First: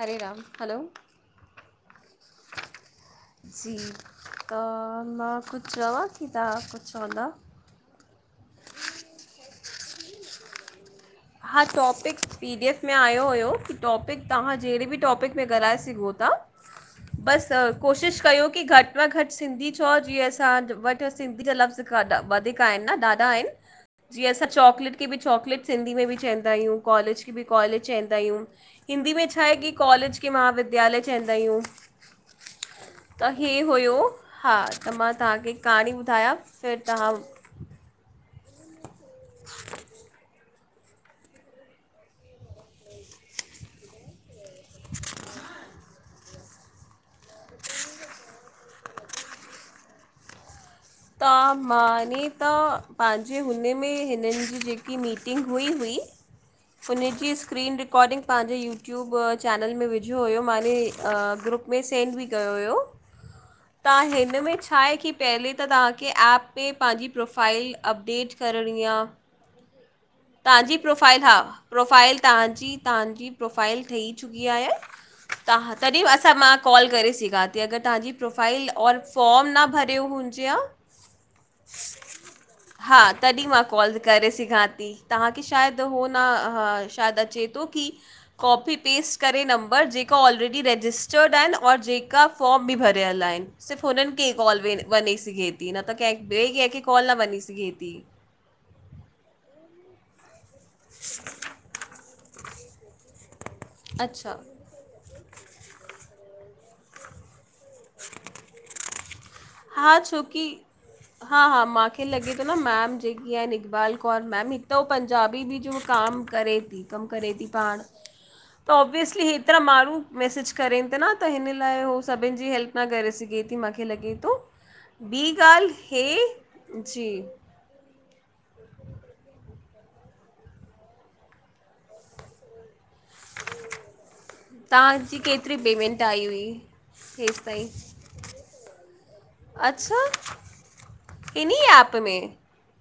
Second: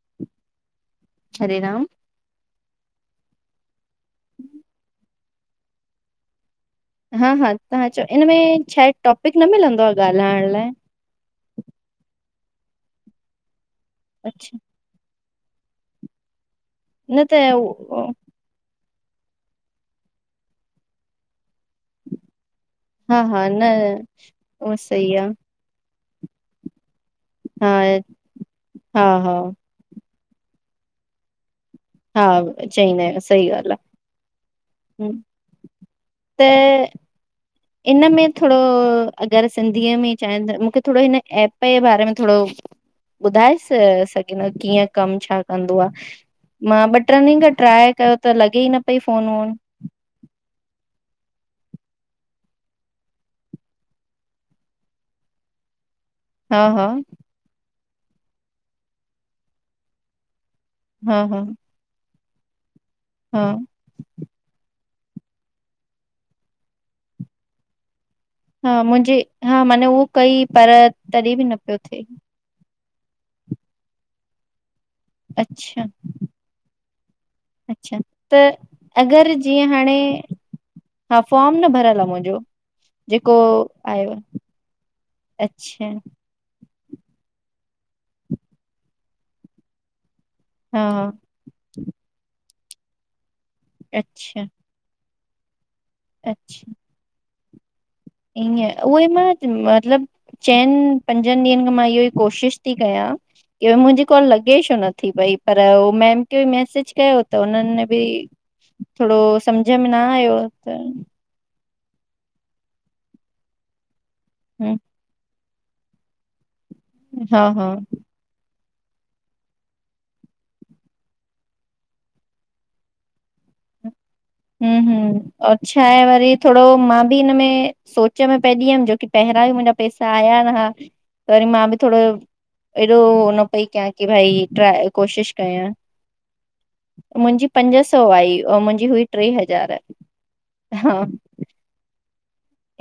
Hare Ram, hello Hare Ram Zee का ना मां कुझु चवां की तां कुछ हा हा, तहां चो इन में छा आहे, टॉपिक न मिलंदो आहे ॻाल्हाइण लाइ? हा टॉपिक, पी डी एफ में आयो हुयो, की टॉपिक अच्छा तांहां जेहिड़े बि टॉपिक में ॻलाए सी घो ता, न त बसि उहो कोशिश कयो की घटि त्वां घटि सिंधी चओ जीअं, असां वटि सिंधी जा लफ़्ज़ ॻाॾा वधीक का हिनि न हा दादा हा आहिनि, न जीअं असां उहो चॉकलेट खे सही बि आहे चॉकलेट सिंधी में बि चईंदा हियूं, कॉलेज के बि हा कॉलेज चईंदा हियूं, हा हिंदी में हा छा आहे की? कॉलेज के महाविद्यालय चईंदा हियूं। हा चईंदा आहिन सही ॻाल्हि आ। हा त मां तव्हांखे कहाणी ॿुधायां त फिर तव्हां इन में थोरो अगरि सिंधीअ में ई चान था मूंखे थोरो हिन एप पे जे बारे में थोरो ॿुधाए स सघींदा कीअं कम छा कंदो आ। मां ॿ ट्रिन ॾींहंन खां ट्राए कयो त लॻे ई न पई फोन वोन। त मां ने त पांजे हुन में हिननि जी जेकी मीटिंग हुई हुई। हा हा हुनजी स्क्रीन रिकारर्डिंग पांजे यूट्यूब चैनल में विझियो हुयो मांने अ हा हा ग्रुप में सेंड बि कयो हुयो। हा, तव्हां हिन में छा आहे की पहिले त तव्हांखे ऐप ते पांजी प्रोफाइल अपडेट हा करणी आहे मुंजे हा माने उह तव्हांजी प्रोफ़ाइल हा, प्रोफ़ाइल तव्हांजी तव्हांजी प्रोफ़ाइल ठही चुकी आहे तां अच्छा तॾहिं असां मां कॉल करे सघां थी। जे अगरि अच्छा तव्हांजी त प्रोफाइल और अगरि फॉम न जीअं हाणे भरियो हुजे हा हा फॉर्म न भरियल आ मुंहिंजो हा जेको तॾहिं मां कॉल आयो आहे। करे सिघां थी तव्हां की शायदि अच्छा हो न हा हा, शायदि अचे थो की कॉपी पेस्ट करे नंबर जेका ऑलरे डी हा रजिस्टर आहिन और जेका फॉर्म बि भरियल आहिन सिर्फ़ हुननि खे अच्छा कॉल बने सघे थी न त के बे कह अच्छा के कॉल न बनी सघी थी। ईअं उहेई मां मतिलबु चइनि पंजनि ॾींहंनि खां मां इहो ई कोशिश ती कयां की मुंहिंजी कॉल अच्छा लॻे छो नथी पई पर हो मैम खे मेसेज कयो। त उन्हनि बि थोरो सम्झ में न हा आयो छोकी त हा हा मांखे लॻे थो न मैम जेकी आहे इकबाल कौर मैम हिकु हम्म, त हो पंजाबी बि जो कम करे थी कमु करे हा थी पाण [inaudible] त ऑब्वियसली एतिरा माण्हू मैसेज करनि त न त हिन लाइ उहो सभिनि जी हेल्प न करे सघे थी माखे लॻे थो। हूं हूं ॿी और ॻाल्हि छा आहे वरी थोरो हे मां जी बि हिनमें सोच में पइजी वियमि जोकी पहिरियां बि मुंहिंजा पैसा आया न हुआ त वरी मां बि थोरो हेॾो हो न पई कयां की भाई ट्राए तव्हांजी कोशिश केतिरी कयां पेमेंट आई हुई हेसि मुंजी ताईं पंज सौ आई मुंहिंजी हुई टे हज़ार अच्छा हा इन्ही ऐप में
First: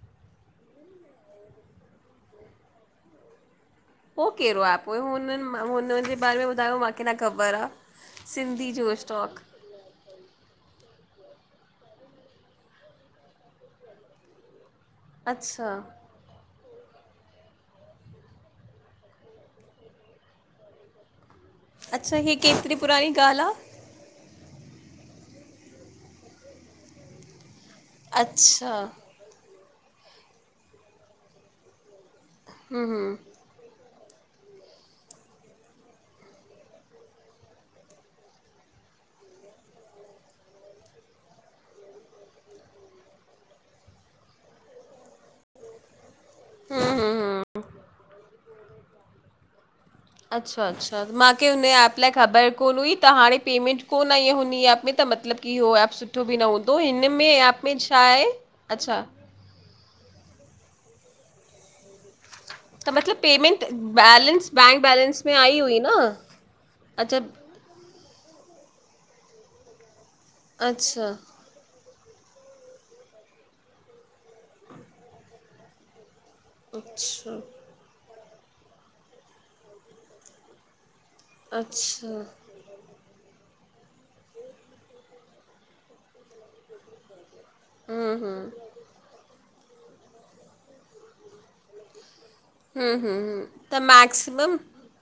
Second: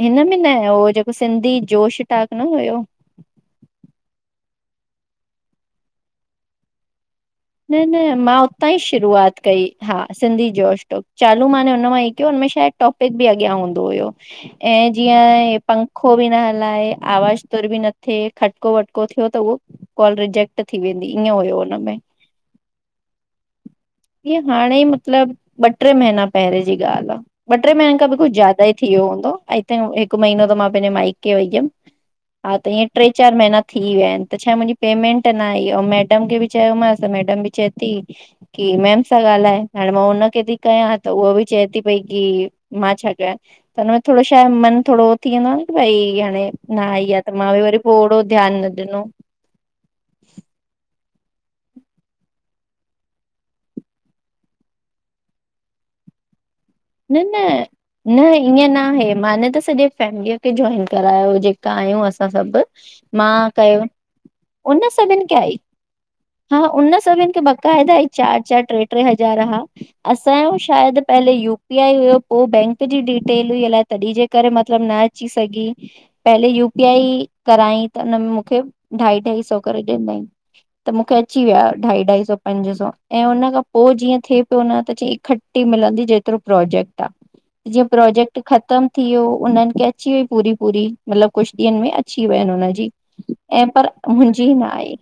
हिन में न हो जेको सिंधी जोश टाक न हुयो। हो कहिड़ो एप हुयो हुननि मां हुन जे बारे में ॿुधायो मांखे मुखे न ख़बर आ। न न मां उतां ई शुरूआत कई। हा सिंधी जोशटोक चालू माने हुन मां ई कयोम टॉपिक बि अॻियां हूंदो हुयो। ऐं जीअं ऐ अच्छा पंख खो बि न हलाए आवाज़ तुर बि न थे खटको वटको थियो त उहो कॉल रिजेक्ट थी वेंदी ईअं हुयो हुनमे अच्छा हे केतिरी पुराणी ॻाल्ह आ? इअ हाणे ई मतिलबु ॿ टे महीना पहिरें जी ॻाल्ह आ। ॿ ट्रे महीननि खां बि कुझु ज्यादा ई अच्छा थी वियो हूंदो ऐं हिकु महीनो त मां पंहिंजे माइके वई हुयमि हा त इअं ट्रे चार महीना थी विया आहिन त छा मुंहिंजी पेमेंट ना आई आ ऐं मैडम खे बि चयोमांस त मैडम बि चए थी। की मेम सां ॻाल्हाए हाणें मां हुनखे थी कयां त उहा बि चए ती पई की मां छा कयां त हुनमें थोड़ो छाहे मन थोड़ो हो थी वेंदो आ न की भई हाणे हाणे न आई आ त मां बि वरी पो ओड़ो ध्यानु न ॾिनो। अच्छा -अच्छा, माखे हुन एप लाए ख़बर कोन्ह हुई, त हाणे पेमेंट कोन्ह आई हुन ई एप में त मतिलबु की हो एप सु ठो बि न हुंदो इन न न न इह्यें ना हे माने त सॼे फैमिलीअ खे जॉइन करायो, जेका आहियूं असां सभु। त मतलब मां पेमेंट कयो बैलेंस उन बैंक बैलेंस सभिनि में खे आई हुई न? हा उन्ह अच्छा सभिनि खे बकाएदा आई। चार - चार, ट्रे - ट्रे हज़ार हा, असांजो शायद अच्छा पहले यू पी हुयो पो बैंक जी डिटेल हुई, अलाए तॾहिं जे करे मतलब न अची सघी। पहले यू पी आई अच्छा करायंई त हिनन मुखे ढाई -ढाई सौ करे ॾीनई त मुखे अची विया हा ढाई- अच्छा ढाई सौ। पंज सौ, ऐं हुन खां पो जीअं थिए पियो न त चई इकट्ठी मिलंदी जे तिरो प्रोजेक्ट आ, जीअं हम्म प्रोजेक्ट हम्म ख़तम थी वियो उन्हन खे अची वई पूरी -पूरी मतलब कुछ ॾींहन में अची वयन हुन नजी, हम्म हम्म हम्म। ऐं त पर मुंजी मैक्सिमम न आई।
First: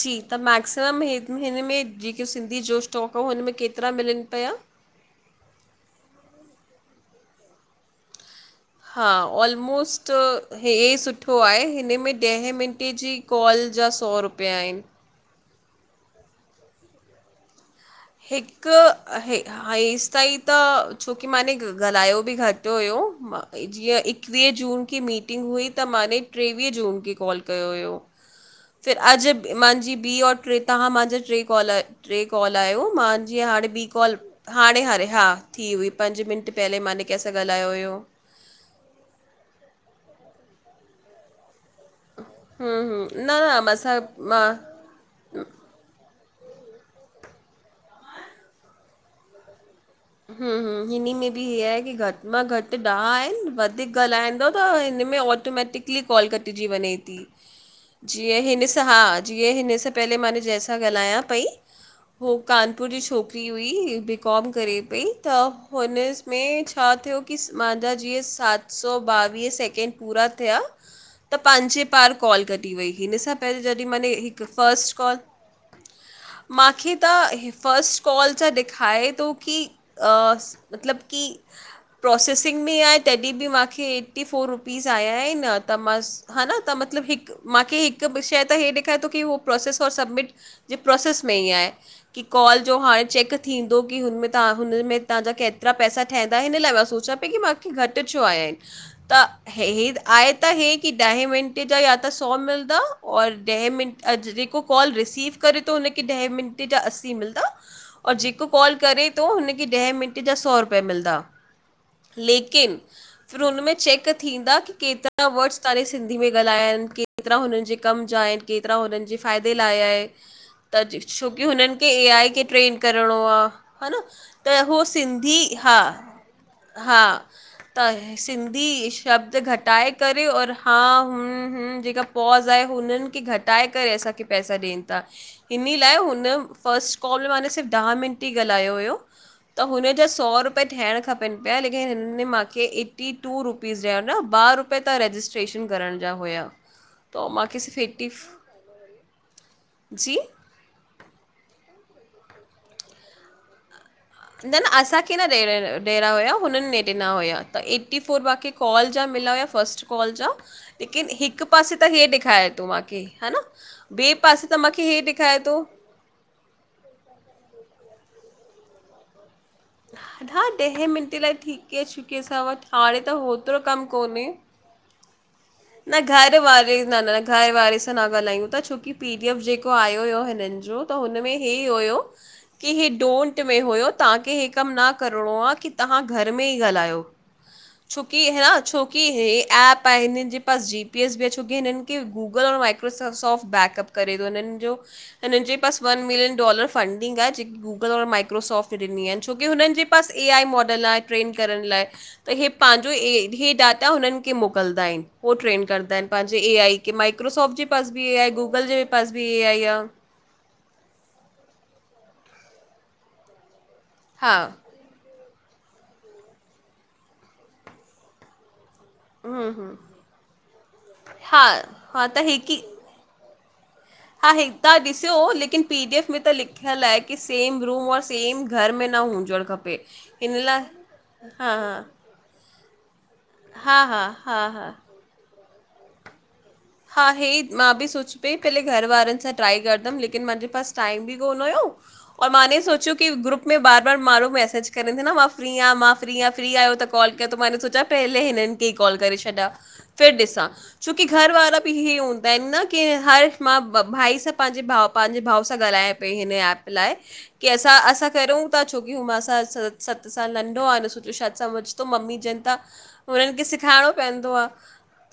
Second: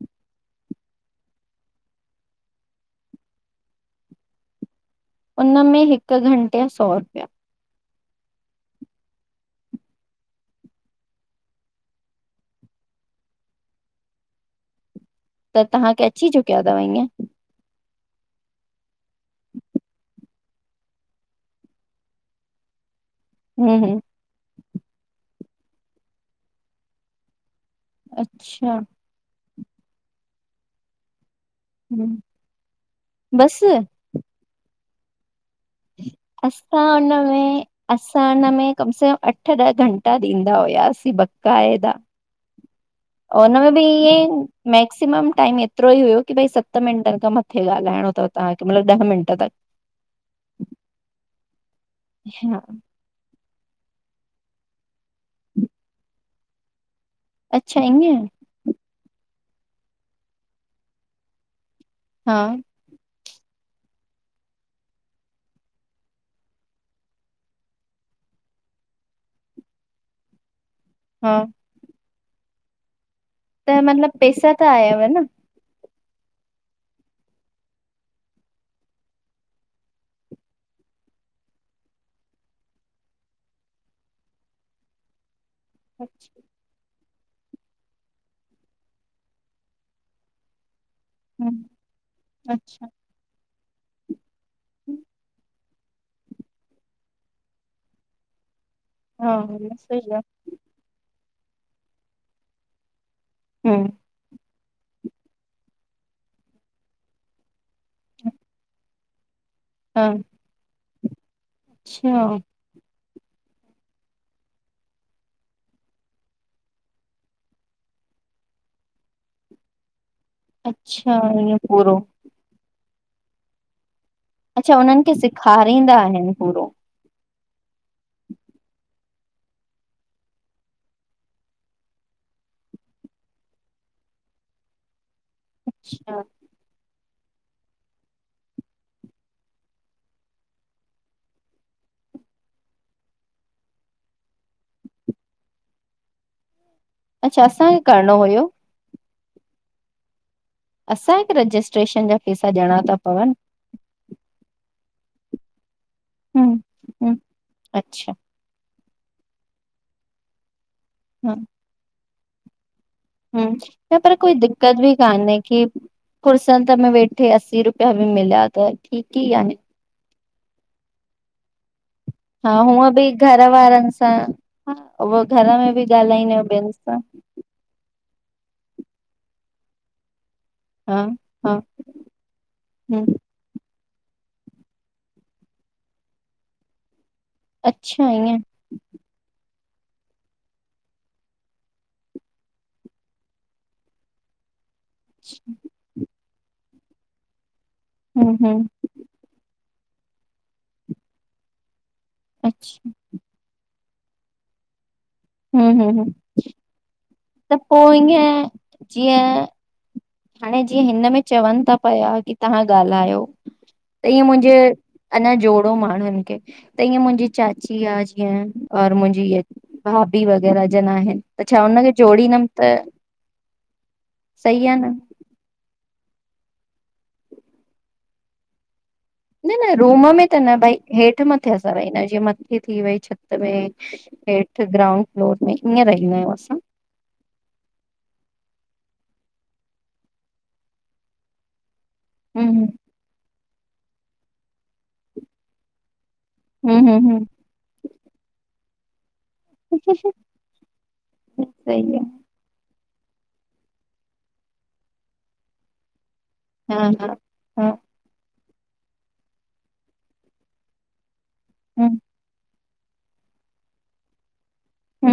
जी त मैक्सिमम हिन में जेके सिंधी जो स्टॉक हो हुनमें केतिरा मिलन पया? उन्ह में हिक घंटे जा सौ रुपया। हा ओलमोस्ट हे सुठो आहे, हिन में ॾहे मिन्टें जी कॉल जा सौ रुपिया आहिन। त तहांखे अची चुकिया थव ईंयं। हिक आहे। हा हेसि ताईं त छोकी मां ने ॻाल्हायो बि घटि हुयो हम्म जीअं हम्म एकवीह जून की मीटिंग हुई त माने ट्रेवीह जून के कॉल कयो हुयो। अच्छा। फिर अॼु मांजी ॿी और ट्रे तहां मांजा ट्रे कॉल हम्म ट्रे कॉल आहियो मांजी बस हाणे ॿी काल आ कॉल हाणें- हारे हा थी हुई पंज मिंट पहिले माने कैंसां ॻाल्हायो हुयो। त हुन में कम से कम अठ ॾह घंटा ॾींदा हुयासीं बकाएदा। हूं हूं। और हुनमें बि ईंयंई मैक्सीमम टाइम ऐति तिरो ई हुयो की भई सत मिंटनि खां मत्थे ॻाल्हाएंणो तव तहांखे मतिलबु ॾह मिंट तक। हूं हूं हिनिमें में बि हे आहे की घटि मां हा घटि ॾह आहिनि वधीक ॻाल्हाईंदव त हिन मे ऑटोमैटिकली काल कटजी वंञें ती, अच्छा ईअं जीअं ही ॾिसु हा जीअं हि ॾिसु पहले मांने जैंसां ॻाल्हायां पई हू हा कानप - पुर जी छोकिरी हुई बी कॉम करे पई त हुनमें में छा थियो की मांजा जीअं सत सौ ॿावीह सैकेंड पूरा थिया हा त पांजे पांण कॉल कटी वयी हिनसां पहिले त जॾी माने मतलबु हिकु पैसा त फर्स्ट आयव कॉल न? माखे त हे फर्स्ट कॉल जा ॾेखाए तो की अ स मतलब की प्रोसेसिंग में आहे तॾी बि माखे एटी फ़ोर रुपीस आया हिनि अॼ त मस हा न त मतलबु हिकु माखे हिकु शंइ त हे ॾेखारे तो की हो प्रोसेस और सब्मिट जे प्रोसेस में हिअ आए कि कॉल जो अच्छा हाणे चेक थींदो की हुनमे ताहां की हुन्मे ताहांजा कैत एतरा पैसा ठाहींदा हिन लाए मां सोचां पई की मांखे घट छो आया आहिन। त हा हे हे सही आहे त हे की ॾहे मिंटे जा या त सौ मिलदा और ॾहे मिंट अज जेको कॉल रिसीव करे तो उनखे ॾहें मिंटे जा अस्सी मिलदा। और जेको कॉल करेे तो हुनखे ॾहे हा मिंटे जा सौ रुपया मिलदा अच्छा लेकिन फिर हुनमें चेक थींदा की केतरा वर्ड्स तहां सिंधी में ॻाल्हाइन केतरा हुनन जे कम जा आहिन केतरा हुनन जे फ़ाइदे लाए आहे, त अच्छा छोकी ईअं हुनन खे पूरो ए आई खे ट्रेन करणो आ ह न त हो अच्छा उन्हनि खे सिंधी हा सेखारींदा आहिनि पूरो हा त सिंधी शब्द घटाए करे और हा हुन हूँ जेका पॉज़ आहे हुनन खे घटाए करे असांखे पैसा ॾेन ता। इन्ही लाए अच्छा हुन फर्स्ट कॉल वाने सिर्फ़ ॾह मिंट ई ॻाल्हायो हुयो। त हुन जा सौ रुपय थियण खपीन प्या लेकिन हिनन मांखे एटी टू रू पीस ॾ न ॿ रुपए त रजिस्ट्रेशन करण जा हुया। त अच्छा मूंखे असांखे सिर्फ़ु एटी करणो हुयो? जी? असांखे रजिस्ट्रेशन जा पेसा ॾियणा ता पवन? न न असांखे न ॾे ॾेहड़ा हुआ हम्म हुनन ने ॾिना हम्म हुया त एटी अच्छा फोर बाक़ी कॉल जा मिला हुया फस्ट कॉल जा लेकिन हा हिक पासे त इहे ॾेखारे तो मांखे। हम्म, न पर कोई दिक्कत बि ॾेखारे काने थो की। कुुर्सनत में वेठे अस्सी रुपया बि मिला त ठीक ई आहे। हा ॾहे मिंटे लाए ठीक ही आ छुकी असां हा वट हूअं हाणे बि त घर होतरो कम वारनि सां कोने। हा घर में बि न ॻाल्हाईंदा घर आहियूं ॿियनि वारे सां न न न घर वारे सां न ॻाल्हायूं था छोकी पी डी एफ जेको आयो हुयो हिनन जो जो हा त हुनमे हे हा ही हुयो की हे हूं डोन ट में हुयो ताहांखे हे कम न करणो आ की ताहां घर में ई ॻाल्हायो। अच्छा छोकी ईअं ह छोकी हे ऐप आहे इनजे पास जी पी एस बि आ छोकी हिनन खे गूगल और माइक्रोसो सॉफ्ट बैकअप करे तो हिनन जो हिनन जे पास वन मिलियन डॉलर फंडिंग आ जेकी गूगल और हूं हूं माइक्रोसोफ्ट डिनी आहे छोकी हुनन जे पास ए आई मॉडल आहे ट्रेन करण लाए त हे अच्छा पांजो ए हे डाटा हुनन खे मोकलदा आहिन उह ट्रेंड हूं हूं कंदा हूं आहिन पांजे ए आई की त माइक्रोसोफ्ट जे पो पास बि ए आई आ, ईअं गूगल जे बि पास बि ए जीअं आई आ हाणे जीअं हिन में चवन ता पया की ताहां ॻाल्हायो, त ईअं हा मुंजे अञा जोड़ो माण्हुन खे त ईअं मुंजी चाची आ जीअं और मुंजी ईअ भाभी वग़ैरह जन आहिन हा त छा हुनखे हा जोड़ींदम हिकु त ई त हा हे त सही आ न ॾिस्यो लेकिन पी डी एफ में त लिख्यल आ की सेम रूम र सेम घर में न हूंद न न रूम में त न भई, हेठ मथे हा असां रहींदा जीअ मथे थी वई छत में हा हा हा हा हेठ हा ग्राउंड फ्लोर में, ईअं रहींदा आयूं असां। हा हे ही मां बि सोची पई पेहले घर वारन सां ट्राए करदम लेकिन मांजे पास टाइम बि कोन हुयो और हूं मां ने सोच्यो की ग्रुप में बार बार मांणु लो मैसेज करें थी न मां फ्री यां मां फ्री आहिय फ्री आयो हूं त हूं कॉल हूं कयो हूं त मां इ सोचां पैहले हिनन खे ई कॉल करे छॾा। फर ॾिसां छोकी घर वारा बि सही आ इ हूं हूंदा आहिनि न की हर मां भाई सां पंहिंजे भाउ पंहिंजे भाउ सां ॻाल्हायां पई हिन एप हा लाय हा कि हा अंसा अंसा करयूं ता छोक्री मां सां स सत साल नढ्हो आहे डिसु त शायद समझ तो ह ममी जंन ता हुननि खे सेखारणो पवंदो आहे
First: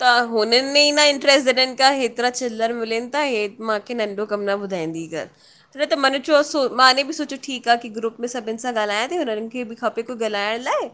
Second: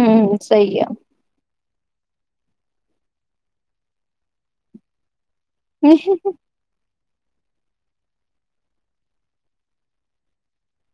त हुन सही आहे न प्रेसिडेंट खां हेतिरा चिलर मिलनि था हे मूंखे नंढो कमु न ॿुधाईंदी कर छ त मन जो मांने बि सोचियो ठीकु आहे की ग्रुप में सभिनि सां ॻाल्हायां थी हुननि खे बि खपे कोई ॻाल्हाइण लाइ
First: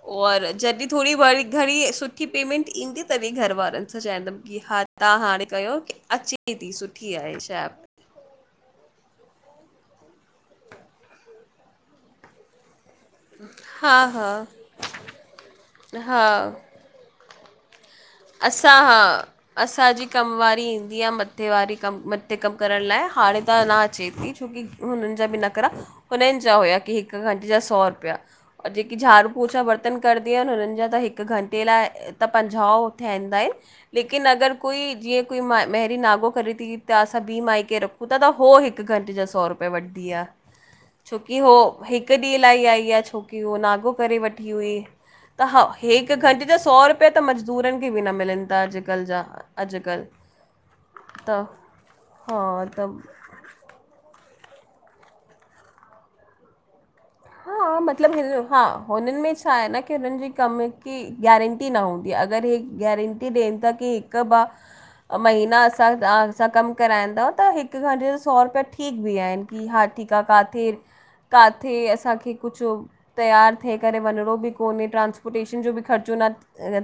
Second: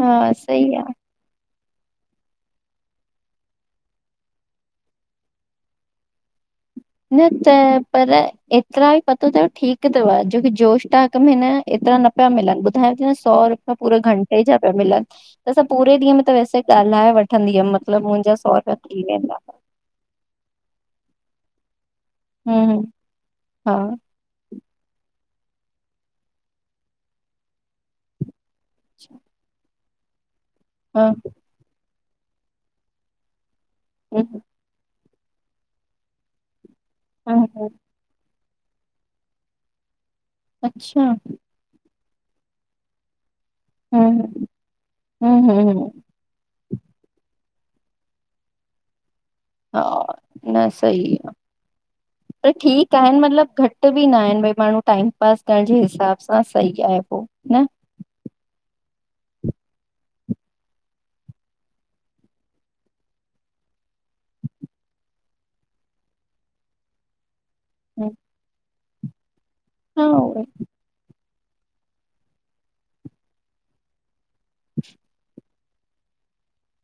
हा और सही जॾहिं आहे थोरी वरी घणी सुठी पेमेंट ईंदी तॾहिं घर वारारनि सां चाहींदमि हा तव्हां हाणे कयो की अचे थी सुठी न आहे त शइ पर एतिरा ई पतो अथव ठीक अथव जोकी जोत टाक में न एतिरा न पिया मिलनि ॿुधायां थी न सौ रुपया हा पूरे हा घंटे जा पया मिलनि त असां पूरे ॾींहं हा त वैसे ॻाल्हाए वठ वठंदीअमि मतिलबु मुंहिंजा सौ रुपया असां थी हा वेंदाआ असांजी कमवी ईंदी आहे मथे वारी कम म पिकअप हम्म करण हम्म, लाइ हाणे त न हा अचे थी छोकी हुननि जा बि न करा हुननि जा हुया की हिक घंटे जा सौ रुपया और जेकी झाड़ू पोछा बर्तन कंदी आहिनि हुननि जा त हा हिकु घंटे लाइ त पंजाहु ठहंदा आहिनि लेकिन हम्म अगरि कोई जीअं कोई म मेहरी नागो करे थी त असां ॿी हम्म, माई हम्म, खे रख हुतां त हो हिकु घंटे जा सौ रुपया वठदी आहे अच्छा छोकी हो हिकु हिक ॾींहुं लाइ आई आहे छोकी उअ नागो करे हम्म वठी हुई त हम्म हम्म हा हम्म, हे हिकु घंटि जा सौ रुपया त मज़दूरनि खे बि न मिलनि था अॼुकल्ह जा हा अॼुकल्ह न सही आहे त हा पर त ठीकु आहे मतलबु घटि घट बि न आहिनि भई माण्हू टाइम पास करण जे हिसाब सां सही आहे पोइ हा मतिलबु हा हुननि में छा आहे न की हुननि जी कम की गारं टी न हूंदी आहे अगरि हे गारंटी ॾियनि था की हिकु ॿ महीना असां तव्हां सां कमु कराईंदव त हिक अॾ सौ रुपया ठीक बि आहिनि कि हा ठीक आहे काथे काथे असांखे कुझु तयारु थए करे वञिणो बि कोन्हे ट्रांस्पोटेशन जो बि ख़र्चो न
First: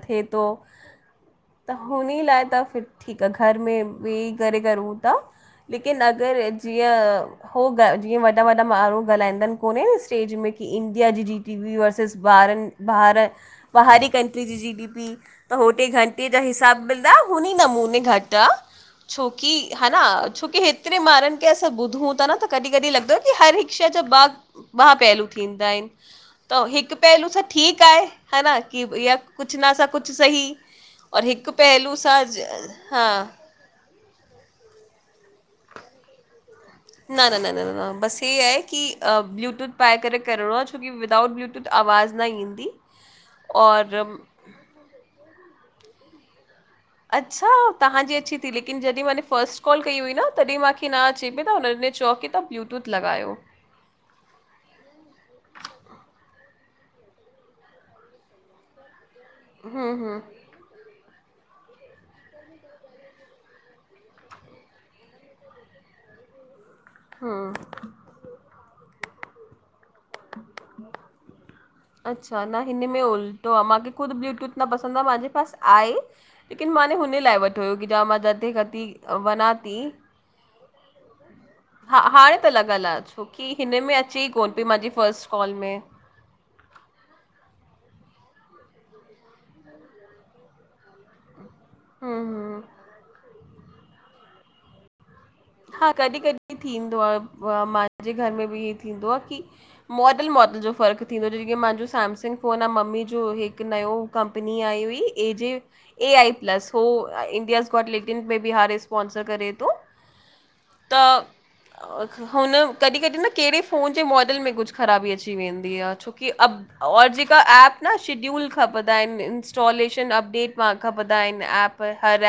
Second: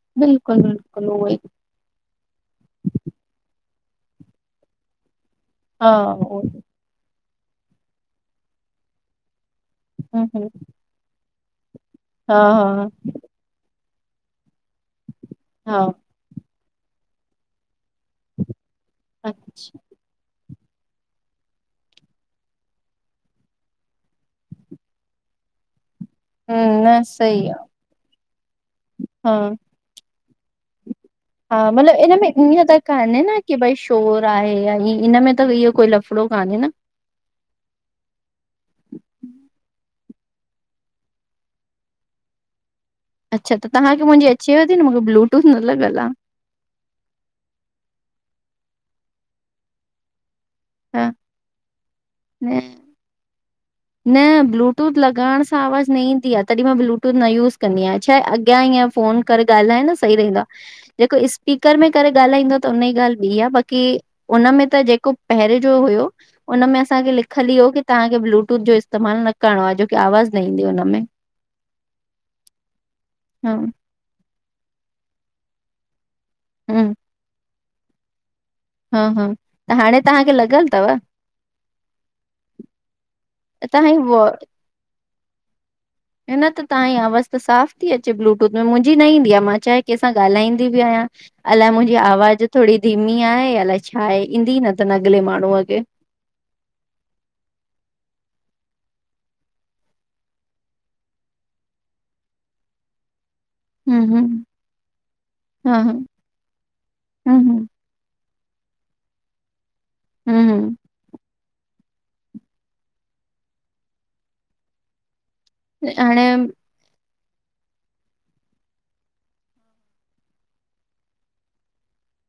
थिए थो बिल्कुलु बिल्कुलु उहो ई त हुन ई लाइ त फ ठीकु आहे घर में वेही करे करेूं था हा लेकिन अगरि उहोई जीअं होगा जीअं वॾा वॾा माण्हू ॻाल्हाईंदा आहिनि कोन्हे हम्म स्टेज हम्म में की इन इंडिया जी जी डी पी वर्सिस हा ॿारनि हा भार ॿहारी कंट्री जी जी डी पी त हो हा टे घंटे जा हिसाब मिलंदा हुन ई नमूने घटि आहे छोकी अच्छा हर छोकी हेतिरे ॿारनि खे असां ॿुधूं था न त कॾहिं कॾहिं लॻंदो की हर हिक शय जो बाग ॿ पहलू थींदा आहिनि त हम्म हिकु न पहलू सां सही आ ठीकु आहे है न की इहा हा कुझु नस कुझु सही और हिकु हा पहलू मतिलबु इन सां में ईअं त हा कान्हे न की भई शोर आहे या ही इनम में त इहो कोई लफड़ो कान्हे न? न न न न न न बस ही आहे की अ ब्लूटूथ पाए करे करिणो आहे छोकी विदाउट ब्लूटूथ त आवाज़ न ईंदी अच्छा त और तव्हांखे अम, मुंहिंजी अचेव थी न ब्लूटूथ न लॻल आहे अच्छा तहांजी अचे थी लेकिन जॾहिं माने फस्ट कॉल कई हुई न तॾहिं मांखे न हा अचे पई त हुननि चओ की तव्हां न ब्लूटूथ लॻायो न ब्लूटूथ लॻाइण सां आवाज़ु न ईंदी आहे तॾहिं मां ब्लूटूथ न यूज़ कंदी आहियां छाहे अॻियां ईअं फ़ोन करे ॻाल्हाए न सही रहंदो आहे जेको स्पीकर में करे ॻाल्हाईंदो त हुनन जी ॻाल्हि ॿी आहे बाक़ी उन में त जेको पहिरें जो हुयो उन में असांखे लिखल ई हो की तहां खे बलूटूथ जो इस्तेमाल न करणो आ जो अच्छा न हिन में हा उल्टो आ मां- ख़ुद ब्लूटूथ न पसंद आहे मुंहिंजे पास आहे लेकिन माने हुन लाइ वठो हुयो की जा मां जाते हा-हा त हाणे तव्हांखे लॻियल तव? हा हाणे त लॻलि आहे छोकी हिन में तव्हांजी अचे व ही कोन पई मांजी फस्ट कॉल में। न त तव्हांजी आवाज़ त साफ़ ती अचे ब्लूटूथ में मुंजी न ईंदी आ मां चाहे कंहिं सां ॻाल्हाईंदी बि आहियां। अलाए मुंजी हम्म आवाज हम्म थोडी धीमी आहे अलाए छा आहे ईंदी न थन अॻले माण्हूअ खे। हा कॾहिं कॾहिं थींदो आ, मांजे घर में बि ईअं थींदो आ की। मॉडल मॉडल जो फ़र्क़ु थींदो आ जीअं मांजो सॅमसंग फोन आ मम्मी जो हिक हिक नयो हम्म हम्म कंपनी आई हुई एजे हा हा एआई प्लस हो हम्म इंडियास गौट इन में बि हारे स्पॉंसर करे थो। हम्म त हुन कॾहिं कॾहिं न कहिड़े फ़ोन जे मॉडल में कुछ ख़राबी अची वेंदी दि आ छोकि हाणे अ‌ब और जेका ऐप न शेड्यूल खपंदा आहिन इंस्टॉलेशन अपडेट मां खपंदा आहिनि एप हर एप